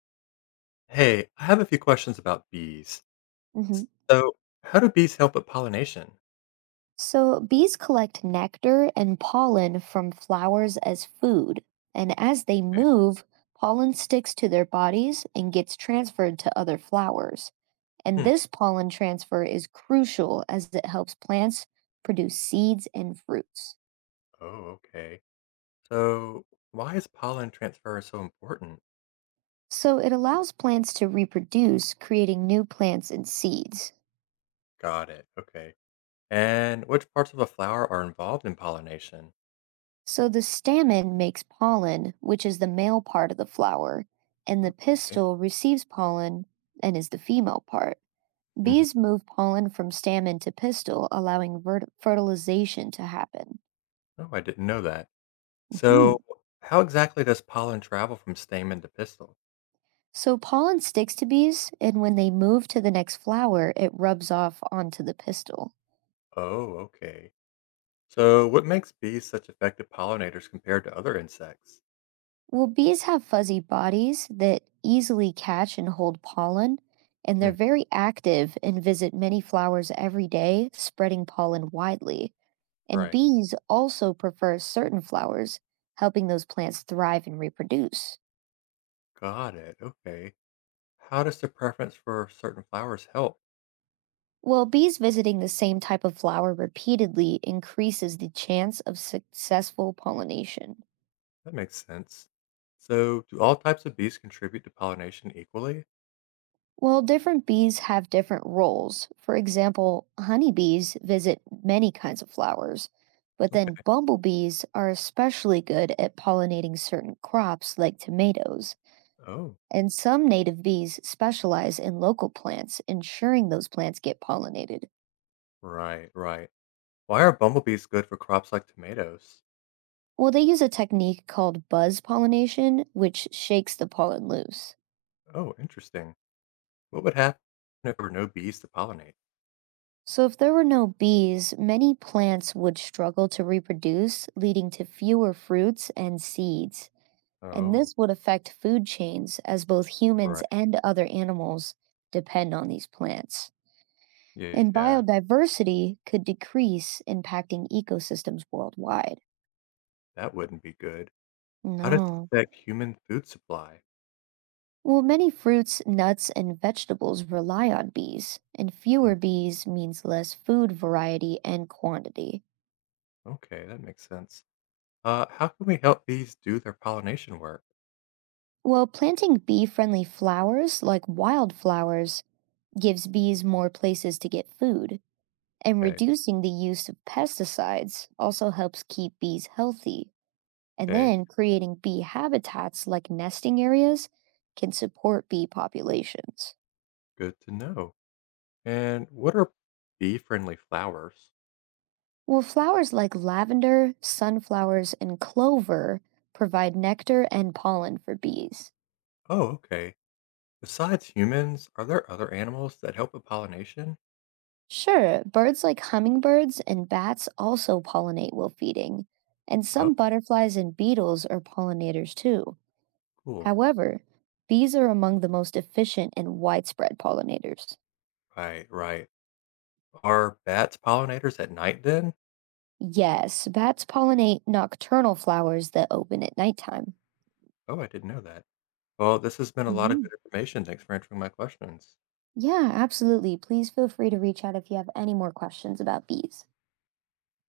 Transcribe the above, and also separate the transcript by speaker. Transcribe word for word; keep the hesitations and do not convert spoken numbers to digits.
Speaker 1: Hey, I have a few questions about bees.
Speaker 2: hmm
Speaker 1: So, how do bees help with pollination?
Speaker 2: So, bees collect nectar and pollen from flowers as food, and as they
Speaker 1: Okay.
Speaker 2: move, pollen sticks to their bodies and gets transferred to other flowers. And
Speaker 1: Hmm.
Speaker 2: this pollen transfer is crucial as it helps plants produce seeds and fruits.
Speaker 1: Oh, okay. So, why is pollen transfer so important?
Speaker 2: So, it allows plants to reproduce, creating new plants and seeds.
Speaker 1: Got it. Okay. And which parts of a flower are involved in pollination?
Speaker 2: So, the stamen makes pollen, which is the male part of the flower, and the
Speaker 1: Okay.
Speaker 2: pistil receives pollen and is the female part.
Speaker 1: Hmm.
Speaker 2: Bees move pollen from stamen to pistil, allowing vert- fertilization to happen.
Speaker 1: Oh, I didn't know that.
Speaker 2: Mhm.
Speaker 1: So, how exactly does pollen travel from stamen to pistil?
Speaker 2: So pollen sticks to bees, and when they move to the next flower, it rubs off onto the pistil.
Speaker 1: Oh, okay. So, what makes bees such effective pollinators compared to other insects?
Speaker 2: Well, bees have fuzzy bodies that easily catch and hold pollen, and they're
Speaker 1: Hmm.
Speaker 2: very active and visit many flowers every day, spreading pollen widely. And
Speaker 1: Right.
Speaker 2: bees also prefer certain flowers, helping those plants thrive and reproduce.
Speaker 1: Got it. Okay. How does the preference for certain flowers help?
Speaker 2: Well, bees visiting the same type of flower repeatedly increases the chance of successful pollination.
Speaker 1: That makes sense. So, do all types of bees contribute to pollination equally?
Speaker 2: While different bees have different roles, for example, honeybees visit many kinds of flowers, but
Speaker 1: Okay.
Speaker 2: then bumblebees are especially good at pollinating certain crops like tomatoes.
Speaker 1: Oh,
Speaker 2: And some native bees specialize in local plants, ensuring those plants get pollinated.
Speaker 1: right, right. Why are bumblebees good for crops like tomatoes?
Speaker 2: Well, they use a technique called buzz pollination, which shakes the pollen loose.
Speaker 1: Oh, interesting. What would happen if there were no bees to pollinate?
Speaker 2: So, if there were no bees, many plants would struggle to reproduce, leading to fewer fruits and seeds. And
Speaker 1: Oh,
Speaker 2: this would affect food chains as both humans
Speaker 1: right.
Speaker 2: and other animals depend on these plants. And
Speaker 1: Yeah,
Speaker 2: biodiversity could decrease, impacting ecosystems worldwide.
Speaker 1: that wouldn't be good. How does it
Speaker 2: No.
Speaker 1: affect human food supply?
Speaker 2: Well, many fruits, nuts, and vegetables rely on bees, and
Speaker 1: Mhm.
Speaker 2: fewer bees means less food variety and quantity.
Speaker 1: Okay, that makes sense. Uh, how can we help bees do their pollination work?
Speaker 2: Well, planting bee friendly flowers like wildflowers gives bees more places to get food, and
Speaker 1: Okay,
Speaker 2: reducing the use of pesticides also helps keep bees healthy. And
Speaker 1: okay,
Speaker 2: then creating bee habitats like nesting areas can support bee populations.
Speaker 1: good to know. And what are bee friendly flowers?
Speaker 2: Well, flowers like lavender, sunflowers, and clover provide nectar and pollen for bees.
Speaker 1: Oh, okay. Besides humans, are there other animals that help with pollination?
Speaker 2: Sure, birds like hummingbirds and bats also pollinate while feeding, and
Speaker 1: Oh,
Speaker 2: some butterflies and beetles are pollinators too.
Speaker 1: cool.
Speaker 2: However, bees are among the most efficient and widespread pollinators.
Speaker 1: Right, right. Are bats pollinators at night then?
Speaker 2: Yes, bats pollinate nocturnal flowers that open at nighttime.
Speaker 1: Oh, I didn't know that. Well, this has been a lot of good
Speaker 2: Mhm.
Speaker 1: information. Thanks for answering my questions.
Speaker 2: Yeah, absolutely. Please feel free to reach out if you have any more questions about bees.